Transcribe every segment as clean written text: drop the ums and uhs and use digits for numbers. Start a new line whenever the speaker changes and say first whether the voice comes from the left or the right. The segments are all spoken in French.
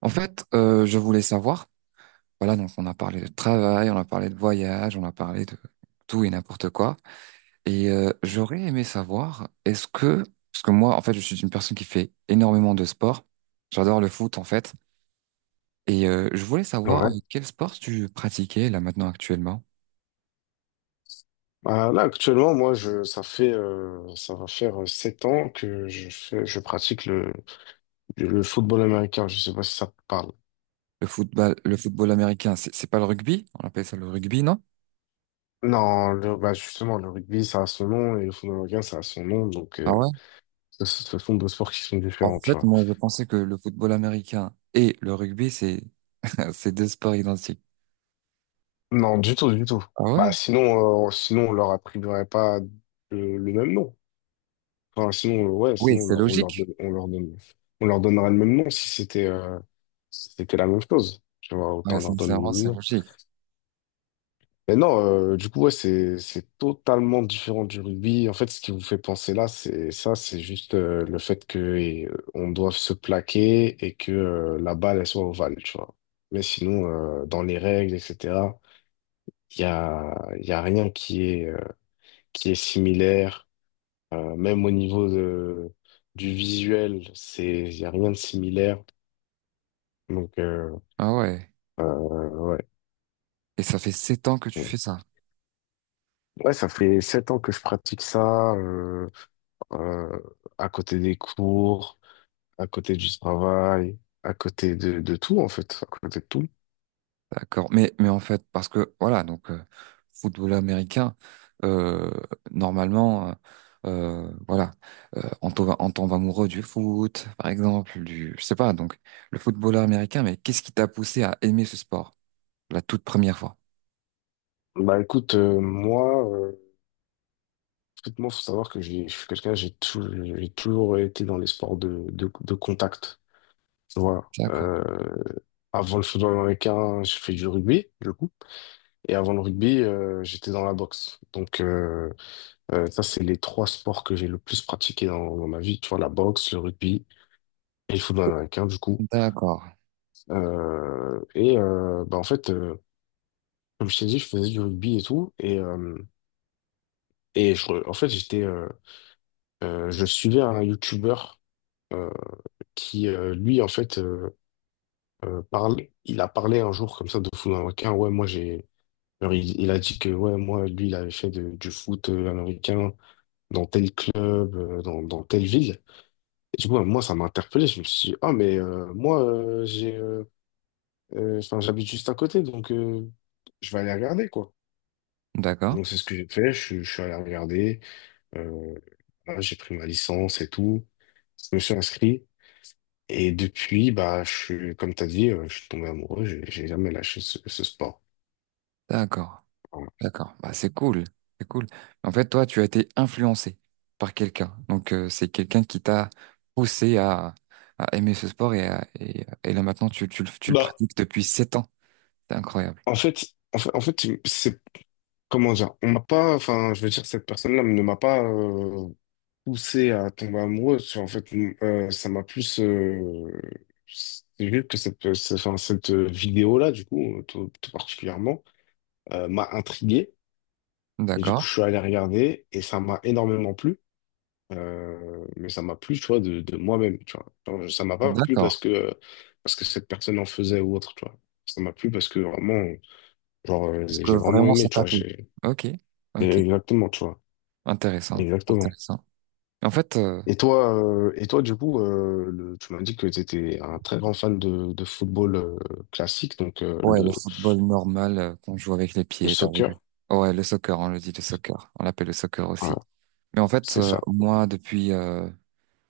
right: En fait, je voulais savoir, voilà, donc on a parlé de travail, on a parlé de voyage, on a parlé de tout et n'importe quoi. Et j'aurais aimé savoir, est-ce que, parce que moi, en fait, je suis une personne qui fait énormément de sport. J'adore le foot, en fait. Et je voulais savoir
left: Ouais.
right: quel sport tu pratiquais là maintenant actuellement.
left: Là, actuellement, ça fait, ça va faire sept ans que je pratique le football américain. Je sais pas si ça te parle.
right: Le football américain, c'est pas le rugby? On appelle ça le rugby, non?
left: Non, bah, justement, le rugby, ça a son nom et le football américain, ça a son nom. Donc,
right: Ah ouais?
left: ce sont deux sports qui sont
right: En
left: différents, tu
right: fait,
left: vois.
right: moi, je pensais que le football américain et le rugby, c'est c'est deux sports identiques.
left: Non, du tout, du tout.
right: Ah
left: Bah,
right: ouais?
left: sinon, sinon, on leur attribuerait pas le même nom. Enfin, sinon, ouais,
right: Oui,
left: sinon,
right: c'est logique.
left: on leur donnerait le même nom si c'était, si c'était la même chose. Tu vois,
right: Ouais,
left: autant leur donner le
right: sincèrement,
left: même
right: c'est
left: nom.
right: logique.
left: Mais non, du coup, ouais, c'est totalement différent du rugby. En fait, ce qui vous fait penser là, c'est juste le fait que on doive se plaquer et que la balle, elle soit ovale, tu vois. Mais sinon, dans les règles, etc., il y a rien qui est, qui est similaire. Même au niveau du visuel, il y a rien de similaire. Donc,
right: Ah ouais.
left: euh, ouais.
right: Et ça fait 7 ans que tu
left: Ouais,
right: fais ça.
left: ouais, ça fait sept ans que je pratique ça. Euh, à côté des cours, à côté du travail, à côté de tout, en fait, à côté de tout.
right: D'accord. Mais en fait, parce que, voilà, donc, football américain, euh, normalement, voilà, on tombe amoureux du foot, par exemple, je sais pas, donc, le footballeur américain, mais qu'est-ce qui t'a poussé à aimer ce sport, la toute première fois?
left: Bah écoute, moi, il faut savoir que je suis quelqu'un, j'ai toujours été dans les sports de contact. Voilà.
right: D'accord.
left: Avant le football américain, j'ai fait du rugby, du coup. Et avant le rugby, j'étais dans la boxe. Donc, ça, c'est les trois sports que j'ai le plus pratiqué dans ma vie. Tu vois, la boxe, le rugby et le football américain, du coup.
right: D'accord.
left: Bah, en fait, comme je t'ai dit, je faisais du rugby et tout. Et je en fait, j'étais, je suivais un YouTuber euh, qui, lui, en fait, euh, parle, il a parlé un jour comme ça de football américain. Ouais, moi, j'ai alors, il a dit que ouais, moi, lui, il avait fait du foot américain dans tel club, dans telle ville. Et du coup, moi, ça m'a interpellé. Je me suis dit, ah, mais moi, enfin, j'habite juste à côté, donc je vais aller regarder, quoi.
right: D'accord.
left: Donc, c'est ce que j'ai fait. Je suis allé regarder. Euh, voilà, j'ai pris ma licence et tout. Je me suis inscrit. Et depuis, bah, je suis, comme tu as dit, je suis tombé amoureux. J'ai jamais lâché ce sport.
right: D'accord.
left: Voilà.
right: D'accord, bah, c'est cool, c'est cool. En fait, toi, tu as été influencé par quelqu'un. Donc, c'est quelqu'un qui t'a poussé à aimer ce sport et là maintenant, tu le
left: Bah,
right: pratiques depuis 7 ans. C'est incroyable.
left: en fait, en fait, c'est comment dire, on m'a pas, enfin, je veux dire, cette personne-là ne m'a pas poussé à tomber amoureux. Tu vois, en fait, ça m'a plus, c'est juste que enfin, cette vidéo-là, du coup, tout particulièrement, m'a intrigué. Et du
right: D'accord,
left: coup, je suis allé regarder et ça m'a énormément plu. Mais ça m'a plu, tu vois, de moi-même, tu vois. Genre, ça m'a pas plu
right: d'accord.
left: parce que cette personne en faisait ou autre, tu vois. Ça m'a plu parce que vraiment, genre,
right: Parce que
left: j'ai vraiment
right: vraiment, ça
left: aimé, tu
right: t'a
left: vois.
right: plu. Ok, ok.
left: Exactement, tu vois.
right: Intéressant,
left: Exactement.
right: intéressant. En fait,
left: Et toi, du coup, tu m'as dit que tu étais un très grand fan de football classique, donc
right: ouais, le football normal qu'on joue avec les
left: le
right: pieds, t'as vu.
left: soccer.
right: Ouais, le soccer, on le dit, le soccer. On l'appelle le soccer
left: Voilà,
right: aussi. Mais en fait,
left: c'est ça.
right: moi, depuis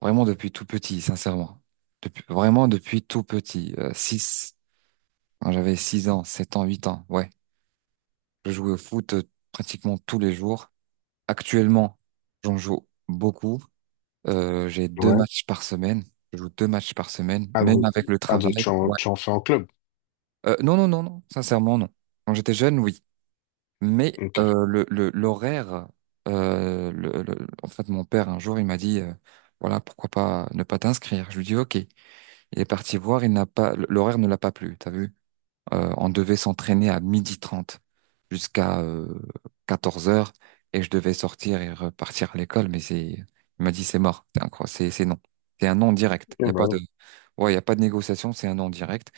right: vraiment depuis tout petit, sincèrement. Depuis, vraiment depuis tout petit. Six. Quand j'avais 6 ans, 7 ans, 8 ans, ouais. Je jouais au foot pratiquement tous les jours. Actuellement, j'en joue beaucoup. J'ai deux
left: Ouais.
right: matchs par semaine. Je joue deux matchs par semaine,
left: Ah
right: même
left: donc,
right: avec le
left: ah,
right: travail.
left: donc
right: Ouais.
left: tu en fais en club.
right: Non, non, non, non. Sincèrement, non. Quand j'étais jeune, oui. Mais
left: Ok.
right: l'horaire, en fait, mon père, un jour, il m'a dit, voilà, pourquoi pas ne pas t'inscrire. Je lui dis, OK. Il est parti voir, il n'a pas, l'horaire ne l'a pas plu, t'as vu? On devait s'entraîner à 12h30 jusqu'à 14 heures et je devais sortir et repartir à l'école, mais c'est, il m'a dit c'est mort, c'est incroyable, c'est non. C'est un non
left: Eh
right: direct. Il y a
left: ben
right: pas
left: ouais.
right: de, ouais, il y a pas de négociation, c'est un non direct.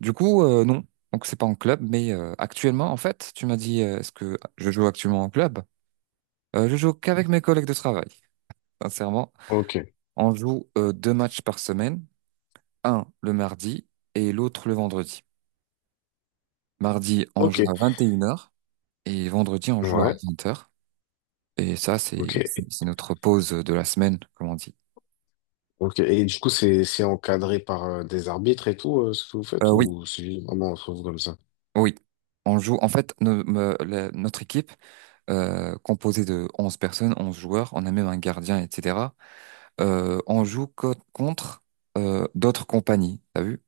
right: Du coup, non. Donc c'est pas en club, mais actuellement, en fait, tu m'as dit, est-ce que je joue actuellement en club? Je joue qu'avec mes collègues de travail, sincèrement.
left: Ok.
right: On joue deux matchs par semaine, un le mardi et l'autre le vendredi. Mardi, on joue
left: Ok.
right: à 21h et vendredi, on joue à
left: Ouais.
right: 20h. Et ça, c'est
left: Ok.
right: c'est- notre pause de la semaine, comme on dit.
left: Ok. Et du coup, c'est encadré par des arbitres et tout, ce que vous
right: Euh,
left: faites,
right: oui,
left: ou c'est vraiment entre vous comme ça?
right: oui. On joue, en fait, notre équipe, composée de 11 personnes, 11 joueurs, on a même un gardien, etc. On joue contre d'autres compagnies, t'as vu?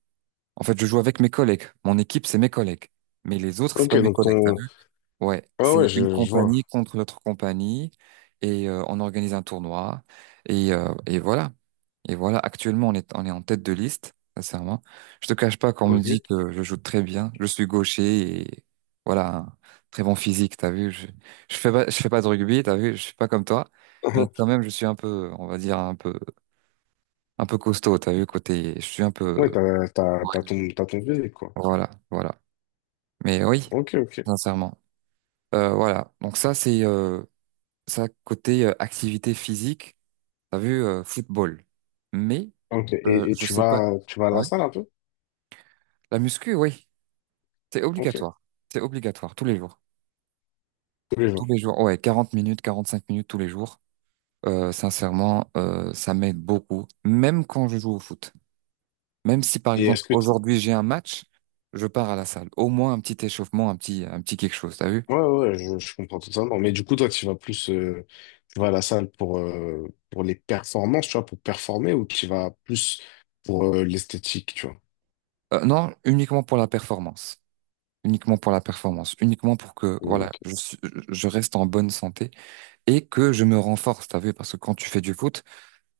right: En fait, je joue avec mes collègues. Mon équipe, c'est mes collègues. Mais les autres, c'est
left: Ok,
right: pas mes
left: donc
right: collègues.
left: ton.
right: Ouais,
left: Ah
right: c'est
left: ouais,
right: une
left: je vois.
right: compagnie contre l'autre compagnie et on organise un tournoi et voilà. Et voilà, actuellement on est en tête de liste, sincèrement. Je te cache pas qu'on me dit
left: Ok.
right: que je joue très bien, je suis gaucher et voilà, un très bon physique, t'as vu. Je fais pas de rugby, t'as vu, je suis pas comme toi, mais quand même je suis un peu, on va dire un peu costaud, t'as vu, côté, je suis un peu,
left: Ouais,
right: ouais,
left: t'as ton physique, quoi.
right: voilà, voilà. Mais oui,
left: Ok, ok.
right: sincèrement. Euh, voilà, donc ça c'est... euh, Ça, côté activité physique, t'as vu football. Mais
left: Ok. Et,
right: je sais pas.
left: tu vas à la
right: Ouais.
left: salle un peu?
right: La muscu, oui, c'est
left: Ok.
right: obligatoire. C'est obligatoire tous les jours.
left: Tous les
right: Tous
left: jours.
right: les jours, ouais, 40 minutes, 45 minutes tous les jours. Sincèrement, ça m'aide beaucoup. Même quand je joue au foot. Même si, par
left: Et est-ce
right: exemple,
left: que tu...
right: aujourd'hui j'ai un match, je pars à la salle. Au moins un petit échauffement, un petit quelque chose, t'as vu?
left: Ouais, je comprends tout ça. Non, mais du coup, toi, tu vas plus... tu vas à la salle pour les performances, tu vois, pour performer, ou tu vas plus pour l'esthétique, tu vois?
right: Non, uniquement pour la performance. Uniquement pour la performance, uniquement pour que voilà,
left: Ok.
right: je reste en bonne santé et que je me renforce, t'as vu, parce que quand tu fais du foot,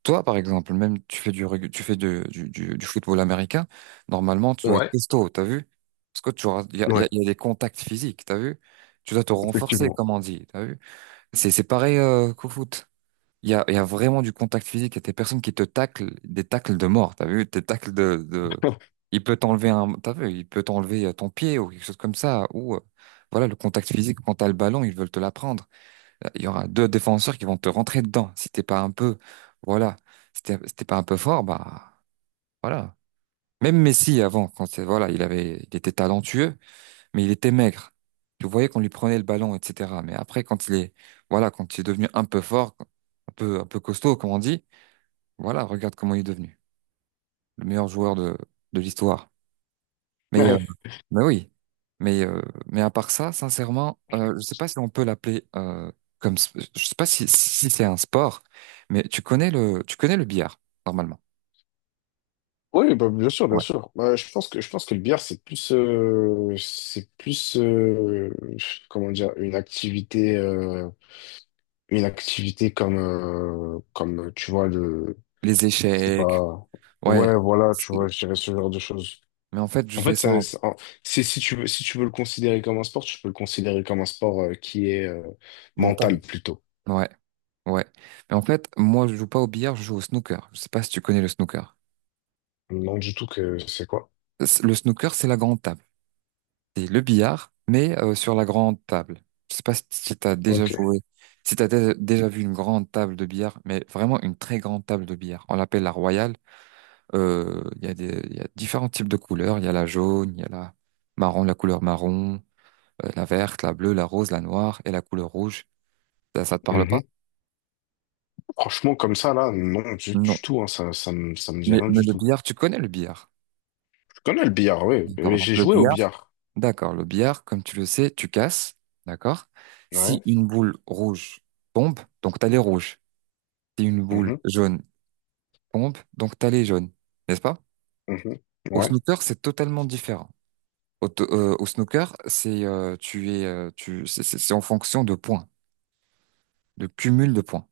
right: toi par exemple, même tu fais du reg- tu fais de- du football américain, normalement tu dois être
left: Ouais.
right: costaud, t'as vu? Parce que
left: Ouais,
right: il y a des contacts physiques, t'as vu? Tu dois te renforcer,
left: effectivement.
right: comme on dit, t'as vu? C'est pareil qu'au foot. Il y a vraiment du contact physique. Il y a des personnes qui te taclent, des tacles de mort. T'as vu? Des tacles de... Il peut t'enlever un... T'as vu? Il peut t'enlever ton pied ou quelque chose comme ça. Ou voilà, le contact physique, quand t'as le ballon, ils veulent te l'apprendre. Il y aura deux défenseurs qui vont te rentrer dedans. Si t'es pas un peu... Voilà. Si t'es pas un peu fort, bah... Voilà. Même Messi, avant, quand c'est voilà, il avait, il était talentueux, mais il était maigre. Tu voyais qu'on lui prenait le ballon, etc. Mais après, quand il est... Voilà, quand il est devenu un peu fort un peu costaud, comme on dit, voilà, regarde comment il est devenu le meilleur joueur de l'histoire. Mais, euh,
left: Ouais.
right: mais oui, mais à part ça, sincèrement, je sais pas si on peut l'appeler je sais pas si c'est un sport, mais tu connais le billard, normalement.
left: Oui, bah, bien sûr, bien
right: Ouais.
left: sûr. Bah, je pense que le billard c'est plus comment dire, une activité comme comme tu vois.
right: Les
left: C'est
right: échecs,
left: pas.
right: ouais.
left: Ouais, voilà, tu
right: C'est-
left: vois, je dirais ce genre de choses.
right: Mais en fait, je
left: En
right: fais
left: fait,
right: ça
left: ça,
right: en
left: c'est, en- c'est- si tu veux, si tu veux le considérer comme un sport, tu peux le considérer comme un sport qui est
right: mental.
left: mental plutôt.
right: Ouais, ouais. Mais en fait, moi, je joue pas au billard, je joue au snooker. Je sais pas si tu connais le snooker.
left: Non, du tout, que c'est quoi?
right: Le snooker, c'est la grande table. C'est le billard, mais sur la grande table. Je sais pas si tu as déjà
left: Ok.
right: joué, si tu as déjà vu une grande table de billard, mais vraiment une très grande table de billard. On l'appelle la royale. Il y a différents types de couleurs. Il y a la jaune, il y a la couleur marron, la verte, la bleue, la rose, la noire et la couleur rouge. Ça te parle pas?
left: Mhm. Franchement, comme ça, là, non,
right: Non.
left: du tout, hein, ça me dit
right: Mais,
left: rien
right: mais
left: du
right: le
left: tout.
right: billard, tu connais le billard.
left: Je connais le billard, oui, mais
right: D'accord. Donc
left: j'ai
right: le
left: joué au
right: billard,
left: billard.
right: d'accord. Le billard, comme tu le sais, tu casses. D'accord.
left: Ouais.
right: Si une boule rouge tombe, donc tu as les rouges. Si une boule
left: Mhm.
right: jaune tombe, donc t'as les jaunes, n'est-ce pas?
left: Mhm.
right: Au
left: Ouais.
right: snooker, c'est totalement différent. Au snooker, c'est tu es tu c'est en fonction de points, de cumul de points.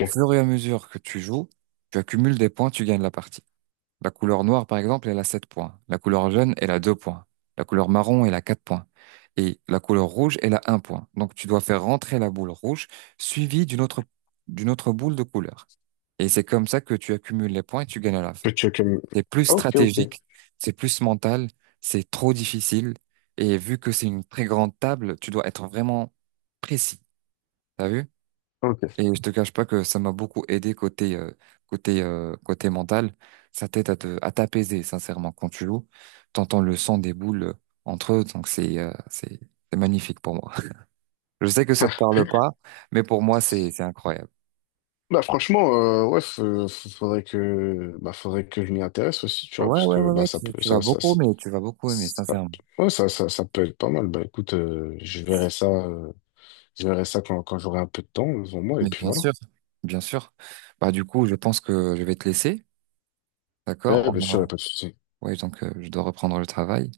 right: Au fur et à mesure que tu joues, tu accumules des points, tu gagnes la partie. La couleur noire, par exemple, elle a 7 points. La couleur jaune, elle a 2 points. La couleur marron, elle a 4 points. Et la couleur rouge, elle a un point. Donc tu dois faire rentrer la boule rouge suivie d'une autre boule de couleur. Et c'est comme ça que tu accumules les points et tu gagnes à la fin.
left: Que tu, que...
right: C'est plus
left: Ok, ok,
right: stratégique, c'est plus mental, c'est trop difficile. Et vu que c'est une très grande table, tu dois être vraiment précis. T'as vu?
left: ok.
right: Et je te cache pas que ça m'a beaucoup aidé côté mental. Ça t'aide à t'apaiser, sincèrement, quand tu joues. T'entends le son des boules entre eux, donc c'est magnifique pour moi. Je sais que ça te parle pas, mais pour moi c'est incroyable.
left: Bah franchement, ouais, faudrait que, bah, faudrait que je m'y intéresse aussi, tu vois,
right: Ouais
left: parce
right: ouais
left: que
right: ouais
left: bah
right: ouais,
left: ça
right: tu,
left: peut,
right: tu vas beaucoup aimer, tu vas beaucoup aimer,
left: ça-
right: sincèrement.
left: ouais, ça peut être pas mal. Bah écoute, je verrai ça quand, quand j'aurai un peu de temps devant moi, et
right: Mais
left: puis
right: bien
left: voilà.
right: sûr, bien sûr. Bah du coup, je pense que je vais te laisser, d'accord?
left: Ouais, bien sûr, y a pas de souci.
right: Ouais, donc je dois reprendre le travail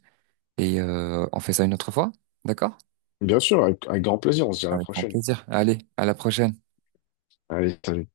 right: et on fait ça une autre fois, d'accord?
left: Bien sûr, avec grand plaisir, on se dit à la
right: Avec grand
left: prochaine.
right: plaisir. Allez, à la prochaine.
left: Allez, salut.